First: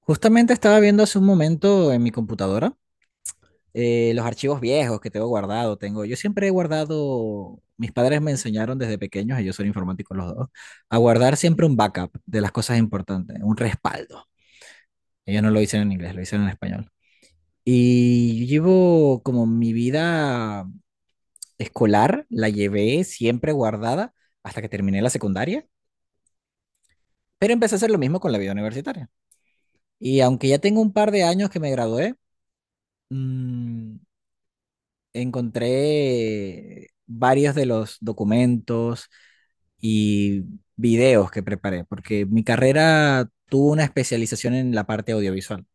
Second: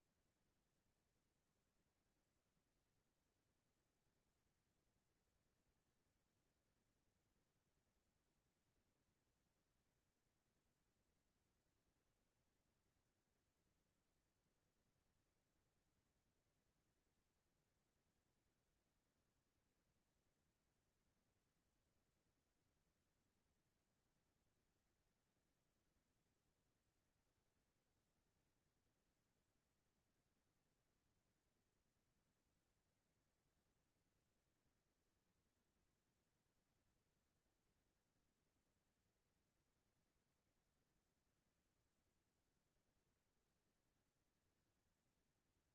Justamente estaba viendo hace un momento en mi computadora los archivos viejos que tengo guardado. Tengo, yo siempre he guardado, mis padres me enseñaron desde pequeños, ellos son informáticos los dos, a guardar siempre un backup de las cosas importantes, un respaldo. Ellos no lo hicieron en inglés, lo hicieron en español. Y yo llevo como mi vida escolar, la llevé siempre guardada hasta que terminé la secundaria, pero empecé a hacer lo mismo con la vida universitaria. Y aunque ya tengo un par de años que me gradué, mm, encontré varios de los documentos y videos que preparé, porque mi carrera tuvo una especialización en la parte audiovisual.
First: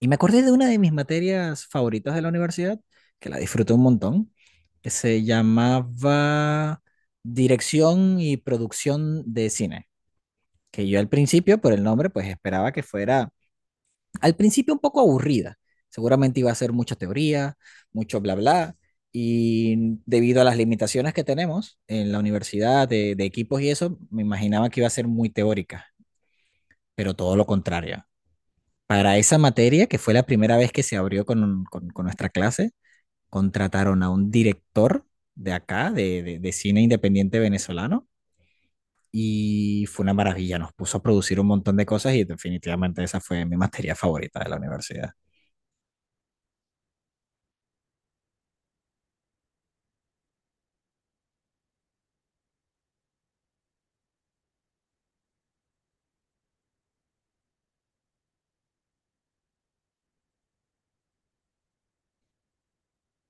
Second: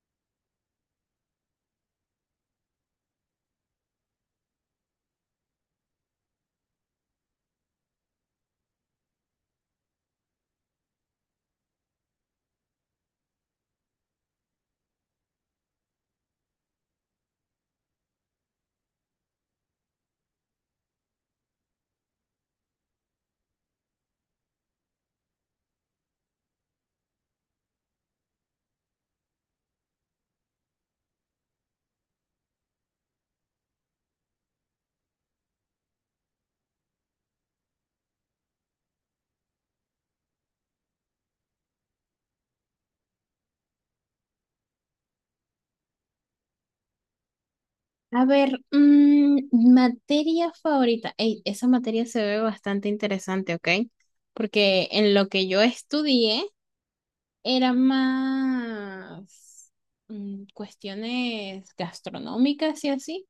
Y me acordé de una de mis materias favoritas de la universidad, que la disfruté un montón, que se llamaba Dirección y Producción de Cine, que yo al principio, por el nombre, pues esperaba que fuera al principio un poco aburrida. Seguramente iba a ser mucha teoría, mucho bla bla, y debido a las limitaciones que tenemos en la universidad de equipos y eso, me imaginaba que iba a ser muy teórica, pero todo lo contrario. Para esa materia, que fue la primera vez que se abrió con, con nuestra clase, contrataron a un director de acá, de cine independiente venezolano, y fue una maravilla. Nos puso a producir un montón de cosas y definitivamente esa fue mi materia favorita de la universidad. A ver, materia favorita. Ey, esa materia se ve bastante interesante, ¿ok? Porque en lo que yo estudié era más cuestiones gastronómicas y así,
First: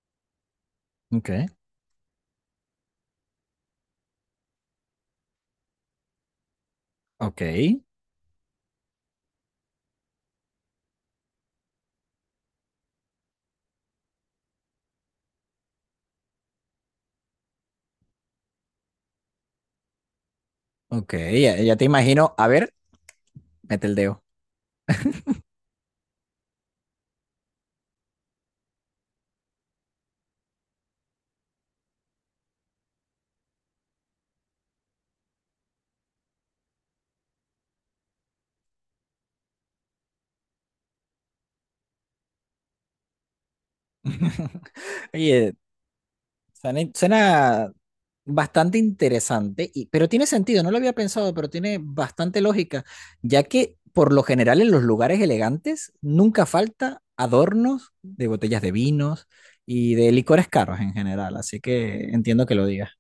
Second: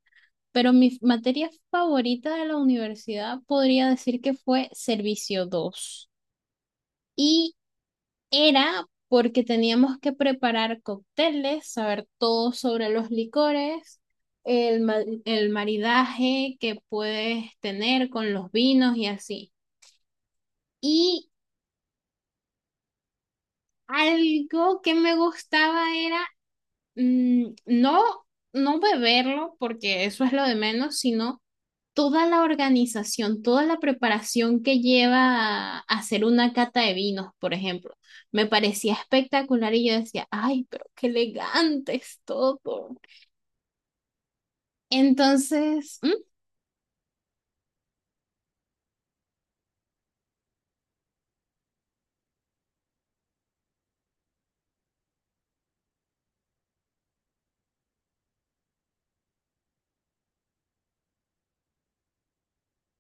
pero mi Ok. materia favorita de la universidad podría decir que fue Servicio 2. Ok, Era porque teníamos que preparar cócteles, saber todo sobre los licores, el, ma- el maridaje que puedes tener con los vinos y así. ok, Y ya, ya te imagino. A ver, mete el dedo. algo que me gustaba era no, no beberlo, porque eso es lo de menos, sino toda la organización, toda la preparación que lleva a hacer una cata de vinos, por ejemplo. Me parecía espectacular y yo decía, ay, pero qué elegante es todo. Oye, Entonces, ¿m? suena, suena bastante interesante, y, pero tiene sentido, no lo había pensado, pero tiene bastante lógica, ya que por lo general en los lugares elegantes nunca falta adornos de botellas de vinos y de licores caros en general, así que entiendo que lo digas.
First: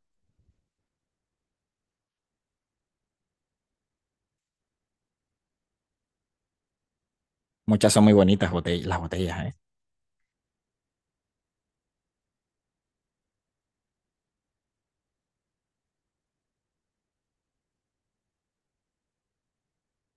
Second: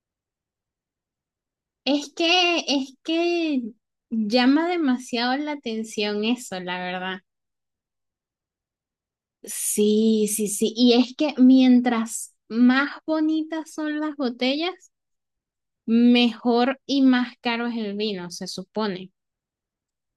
es que llama demasiado la atención eso, la verdad. Muchas son muy bonitas botellas, las botellas, ¿eh? Sí, sí, sí. Y es que mientras más bonitas son las botellas, mejor y más caro es el vino, se supone.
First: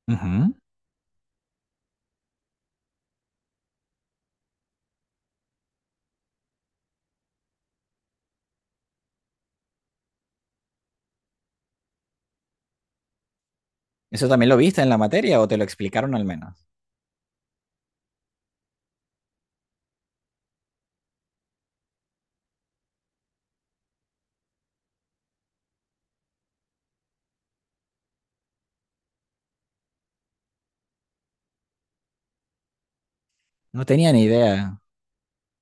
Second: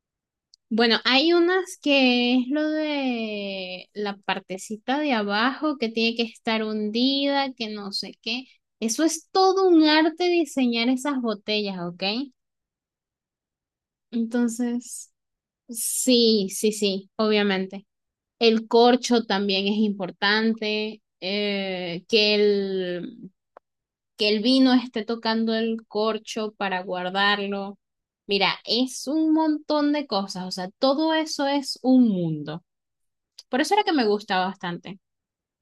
Ujú. Bueno, hay unas que es lo de la partecita de abajo que tiene que estar hundida, que no sé qué. Eso es todo un arte diseñar esas botellas, ¿ok? ¿Eso también lo viste en la Entonces, materia o te lo explicaron al sí, menos? sí, sí, obviamente. El corcho también es importante, que el vino esté tocando el corcho para guardarlo. Mira, es un montón de cosas, o sea, todo eso es un mundo. Por eso No era que me tenía ni gusta idea. bastante.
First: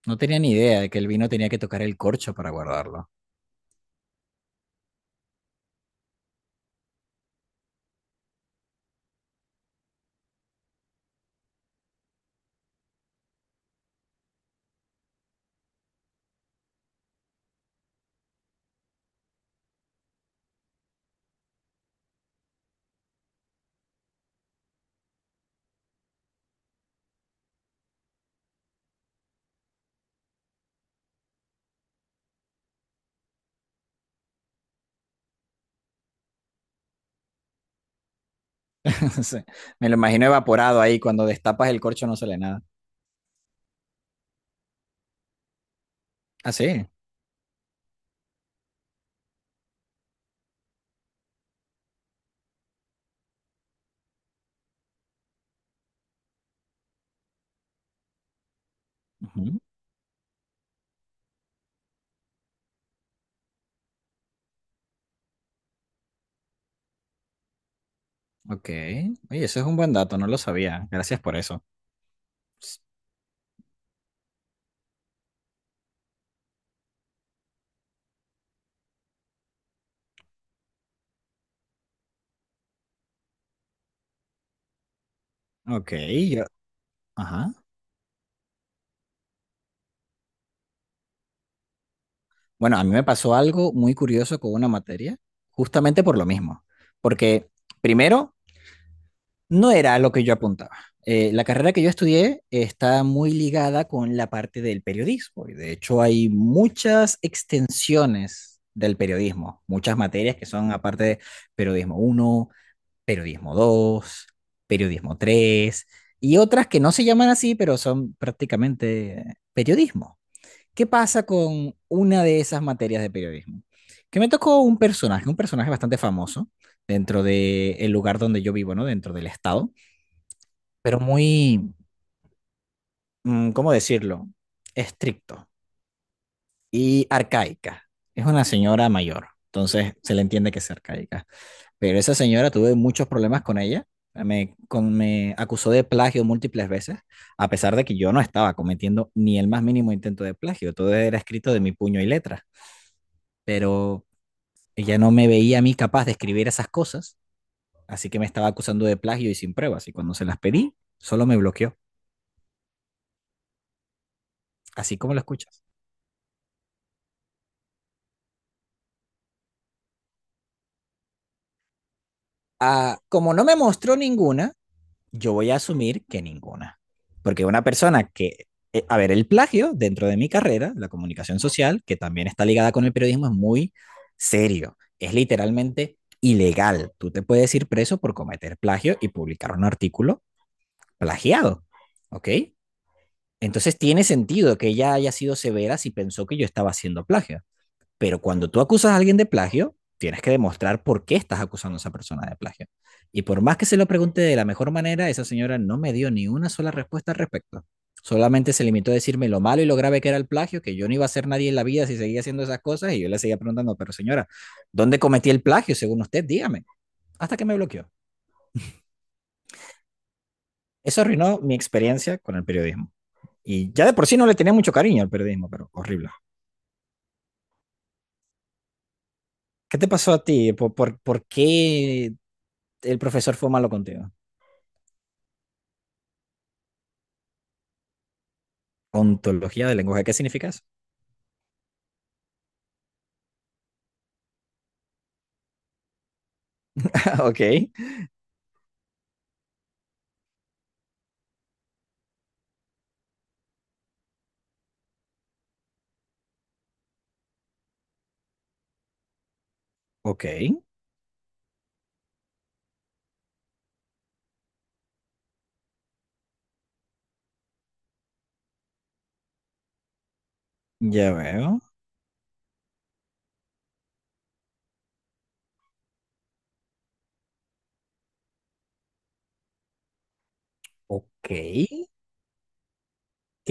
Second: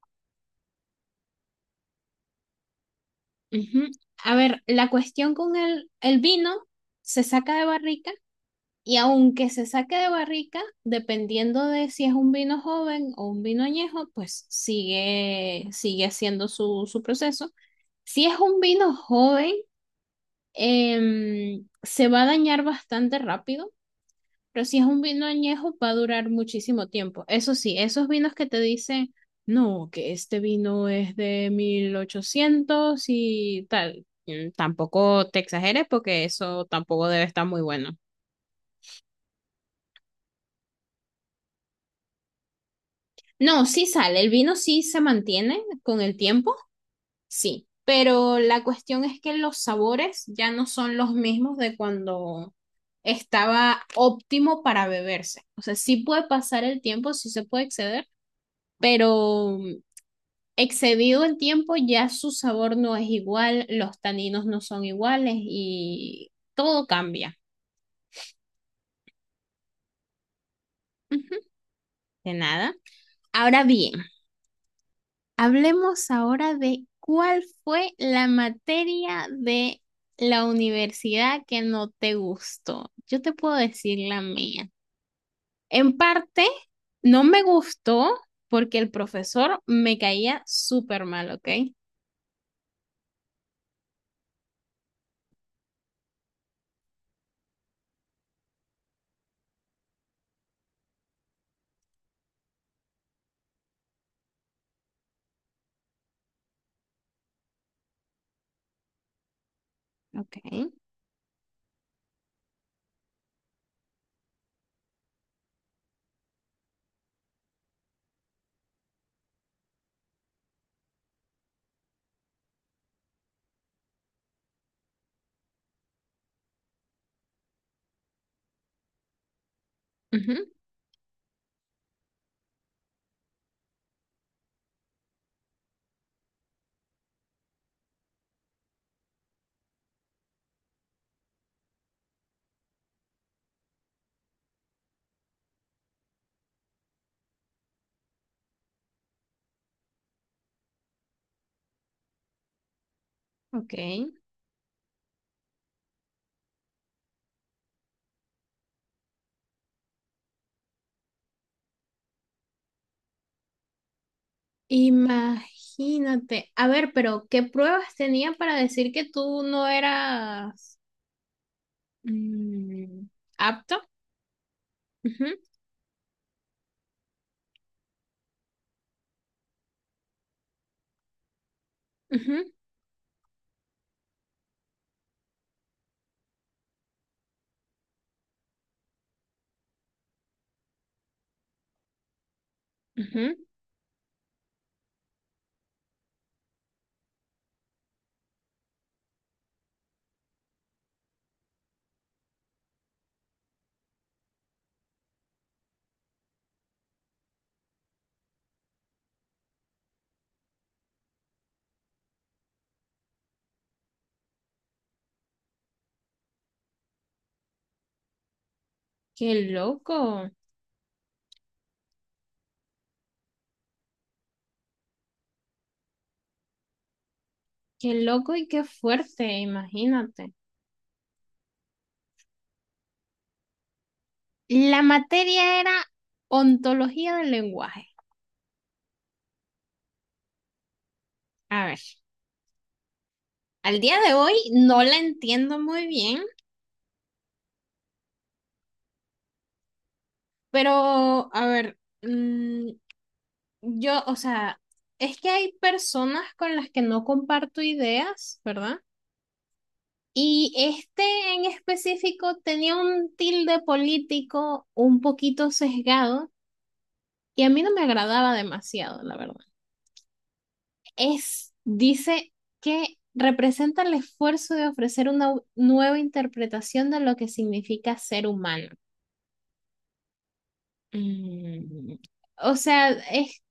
No tenía ni idea de que el vino tenía que tocar el corcho para guardarlo. Ujú. A ver, la cuestión con el vino se saca de barrica y aunque se saque de barrica, dependiendo de si es un vino joven o un vino añejo, pues sigue haciendo su proceso. Si es un vino joven, se va a dañar bastante rápido. Pero si es un vino añejo, va a durar muchísimo tiempo. Eso sí, esos vinos que te dicen, no, que este vino es de 1800 y tal, tampoco te exageres porque eso tampoco debe estar muy bueno. Sí. Me lo imagino evaporado ahí, cuando destapas el corcho no sale nada. No, sí sale, el vino sí se mantiene con el Ah, tiempo, sí. sí, pero la cuestión es que los sabores ya no son los mismos de cuando estaba óptimo para beberse. O sea, sí puede pasar el tiempo, sí se puede exceder, pero Ujú. excedido el tiempo, ya su sabor no es igual, los taninos no son iguales y todo cambia. Ok. Oye, eso es un buen dato, no lo sabía. Gracias Ujú. por eso. De nada. Ahora bien, hablemos ahora de cuál fue la materia de la universidad que no te gustó. Yo te puedo decir la mía. Ok, En yo, parte, no me ajá. gustó porque el profesor me caía súper mal, ¿ok? Bueno, a mí me pasó algo muy curioso con una materia, justamente por lo mismo. Porque primero, no era lo que yo apuntaba. La carrera que yo estudié está muy ligada con la parte del periodismo. De hecho, hay muchas extensiones del periodismo, muchas materias Ok. que son aparte de periodismo uno, periodismo 2, periodismo 3 y otras que no se llaman así, pero son prácticamente periodismo. ¿Qué pasa con una de esas materias de periodismo? Que me tocó un personaje bastante famoso dentro del lugar donde yo vivo, ¿no? Dentro del estado, Ujú. pero muy, ¿cómo decirlo? Estricto y arcaica. Es una señora mayor, entonces se le entiende que es arcaica. Pero esa señora tuve muchos problemas con ella. Me acusó de plagio múltiples veces, a pesar de que yo no estaba cometiendo ni el más mínimo intento de plagio. Todo era escrito de mi puño y letra. Ok. Pero ella no me veía a mí capaz de escribir esas cosas, así que me estaba acusando de plagio y sin pruebas. Y cuando se las pedí, solo me bloqueó, así como lo escuchas. Imagínate. A ver, pero ¿qué pruebas tenía para decir que tú no eras Ah, mm, como no me apto? mostró ninguna, yo Ujú, voy a asumir que ninguna. Porque una persona que, a ver, el plagio dentro de mi carrera, la comunicación social, que también está ujú, ligada con el periodismo, es muy serio. Es literalmente ilegal. Tú te puedes ir preso por cometer plagio y publicar un artículo plagiado. ¿Ok? ujú. Entonces tiene sentido que ella haya sido severa si pensó que yo estaba haciendo plagio. Pero cuando tú acusas a alguien de plagio, tienes que demostrar por qué estás acusando a esa persona de plagio. Y por más que se lo pregunte de la mejor manera, esa señora no me dio ni una sola respuesta al respecto. Solamente se limitó a decirme lo malo y lo grave que era el plagio, que yo no iba a ser nadie en la vida si seguía haciendo esas cosas. Y yo le seguía preguntando, pero señora, ¿dónde cometí el plagio según usted? Dígame. Hasta que me bloqueó. Qué loco, Eso arruinó mi experiencia con el periodismo. Y ya de por sí no le tenía mucho cariño al periodismo, pero horrible. qué loco y qué fuerte, ¿Qué te pasó a imagínate. ti? ¿Por qué el profesor fue malo contigo? La materia era ontología del lenguaje. Ontología del lenguaje. ¿Qué significa eso? A ver, al día de hoy no la entiendo muy bien, Ok. pero a ver, yo, o sea, es que hay personas con las que no comparto ideas, ¿verdad? Ok, Y este en específico tenía un tilde político un poquito sesgado y a mí no me agradaba demasiado, la verdad. ya Es, veo. dice que representa el esfuerzo de ofrecer una nueva interpretación de lo que significa ser humano. Ok. Mm, O sea,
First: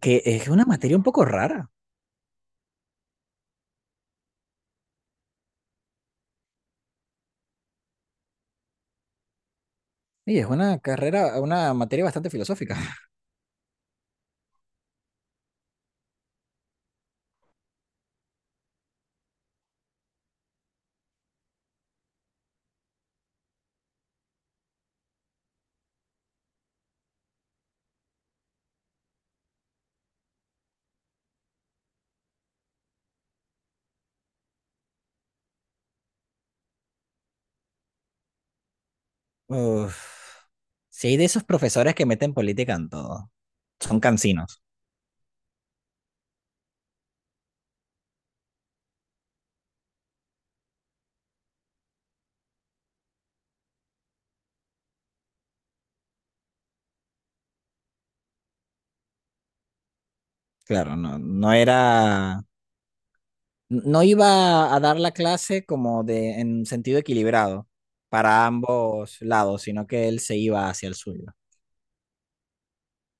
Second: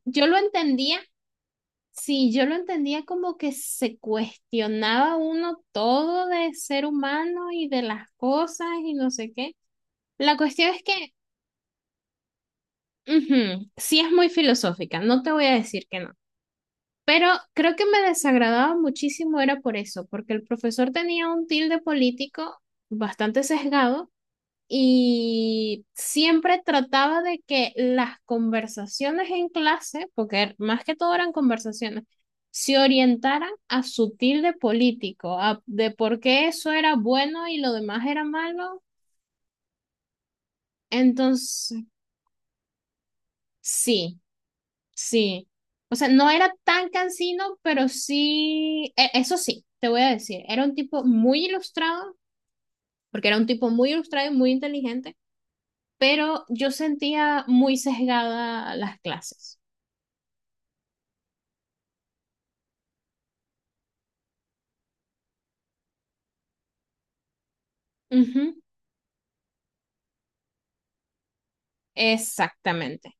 Que yo lo es una materia entendía, un poco rara. sí, yo lo entendía como que se cuestionaba uno todo de ser humano y de las cosas y no sé qué. La Sí, es cuestión una es que. carrera, una materia bastante filosófica. Ujú. Sí, es muy filosófica, no te voy a decir que no, pero creo que me desagradaba muchísimo era por eso, porque el profesor tenía un tilde político bastante sesgado y siempre trataba de que las conversaciones en clase, porque más que todo eran conversaciones, se orientaran a su tilde político, de por qué eso era bueno y lo demás era malo. Uf. Sí, de esos Entonces, profesores que meten política en todo. Son sí. cansinos. Sí, o sea, no era tan cansino, pero sí, eso sí, te voy a decir, era un tipo muy ilustrado, porque era un tipo muy ilustrado y muy inteligente, pero yo sentía muy sesgada las clases. Claro, no, no era. No iba a dar la clase como de, en sentido equilibrado Ujú. para ambos lados, sino que él se iba hacia el suyo. Exactamente.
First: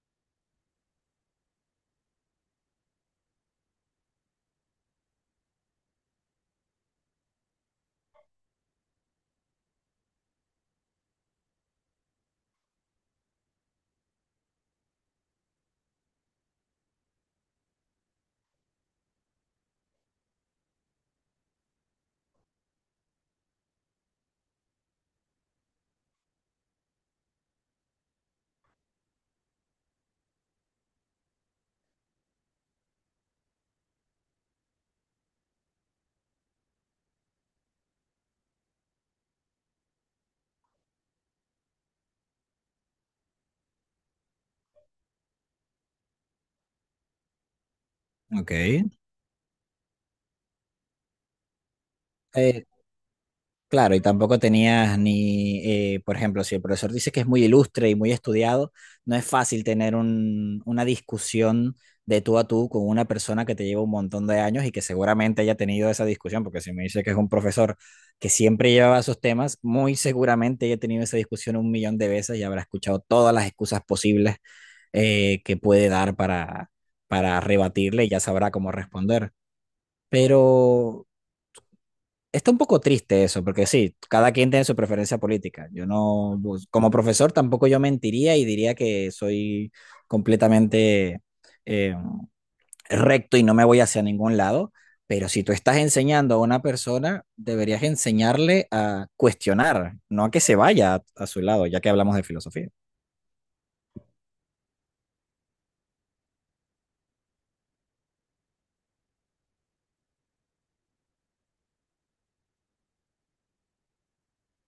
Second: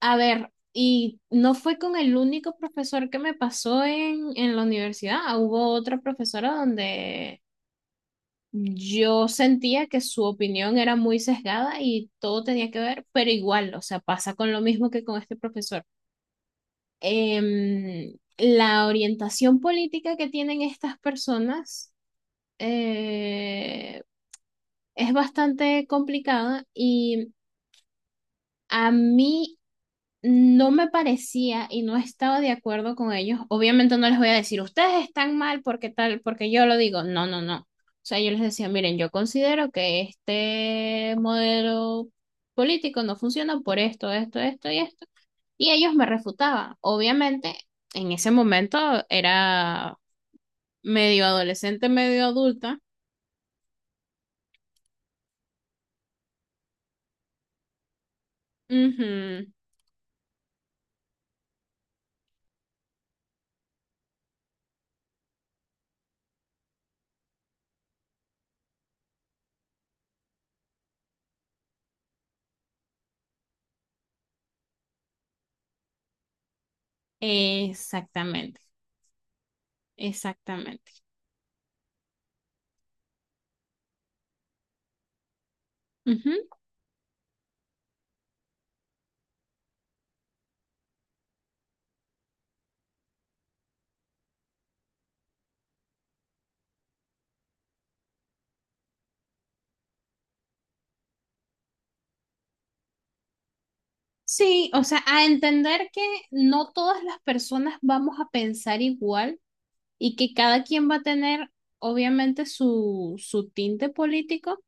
A ver, y no fue con el único profesor que me pasó en la universidad, hubo otra profesora donde yo sentía que su opinión era muy sesgada y todo tenía que ver, pero igual, o sea, pasa con lo mismo que con este profesor. La orientación política que tienen estas personas eh, es bastante complicada y a mí no me parecía y no estaba de acuerdo con ellos. Obviamente no les voy a decir, ustedes están mal porque tal, porque yo lo digo. No, no, no. O sea, yo les decía, miren, yo considero que este modelo político no funciona por esto, esto, esto y esto. Y ellos me refutaban. Obviamente, en ese Ok. momento era medio adolescente, medio Eh, adulta. claro, y tampoco tenías ni, por ejemplo, si el profesor dice que es muy ilustre y muy estudiado, no es Ujú. fácil tener una discusión de tú a tú con una persona que te lleva un montón de años y que seguramente haya tenido esa discusión, porque si me dice que es un profesor que siempre llevaba esos temas, muy seguramente haya tenido esa discusión un millón de veces y habrá escuchado todas las excusas posibles que puede dar para rebatirle y ya sabrá Exactamente, cómo responder. exactamente. Pero está un poco triste eso, porque sí, cada quien tiene su preferencia política. Yo no, Ujú. pues, como profesor tampoco yo mentiría y diría que soy completamente eh, recto y no me voy hacia ningún lado, pero si tú estás enseñando a una persona, deberías enseñarle a cuestionar, no a que se vaya a su lado, ya que hablamos de filosofía. Sí, o sea, a entender que no todas las personas vamos a pensar igual y que cada quien va a tener obviamente su tinte político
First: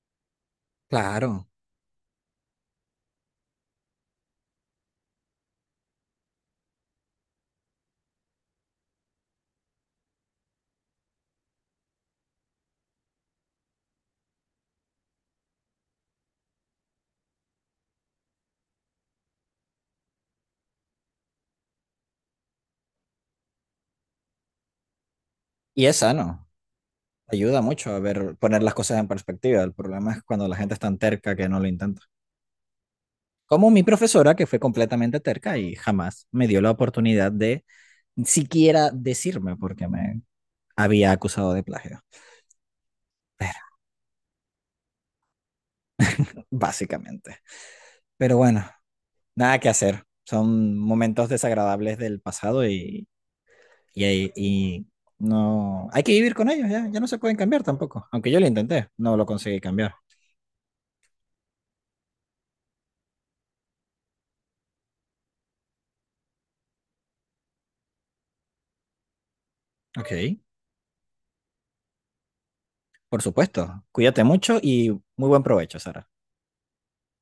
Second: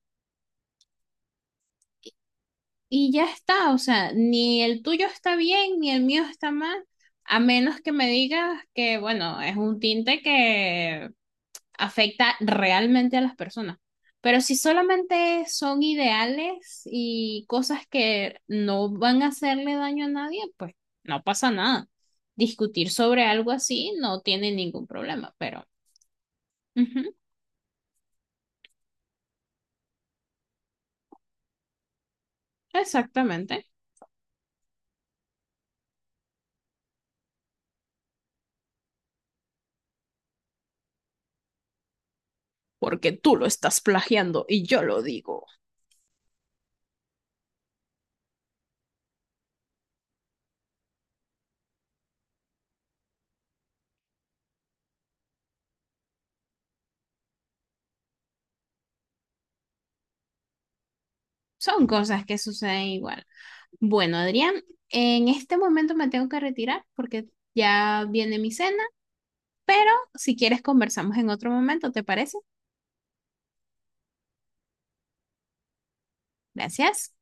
Claro, y ya está, o sea, ni el tuyo está bien ni el mío está mal, a menos que me digas que, bueno, es un tinte que afecta realmente a las personas. Pero si solamente son ideales y cosas que no van a hacerle daño a nadie, pues no pasa nada. Discutir sobre algo así no tiene ningún problema, pero y es sano, ujú, ayuda mucho a ver, poner las cosas en perspectiva. El problema es cuando la gente es tan terca que no lo intenta. exactamente, Como mi profesora, que fue completamente terca y jamás me dio la oportunidad de siquiera decirme porque me había acusado de plagio. porque tú Pero, lo digo. básicamente. Pero bueno, nada que hacer. Son momentos desagradables del pasado y, y no... Hay que vivir con ellos, ya, ya no se pueden cambiar tampoco. Aunque yo lo intenté, no lo conseguí cambiar. Son cosas que suceden igual. Bueno, Adrián, en este momento me tengo que retirar porque ya viene mi cena, pero Ok, si quieres conversamos en otro momento, ¿te parece? por supuesto. Cuídate mucho y muy buen provecho, Sara. Gracias.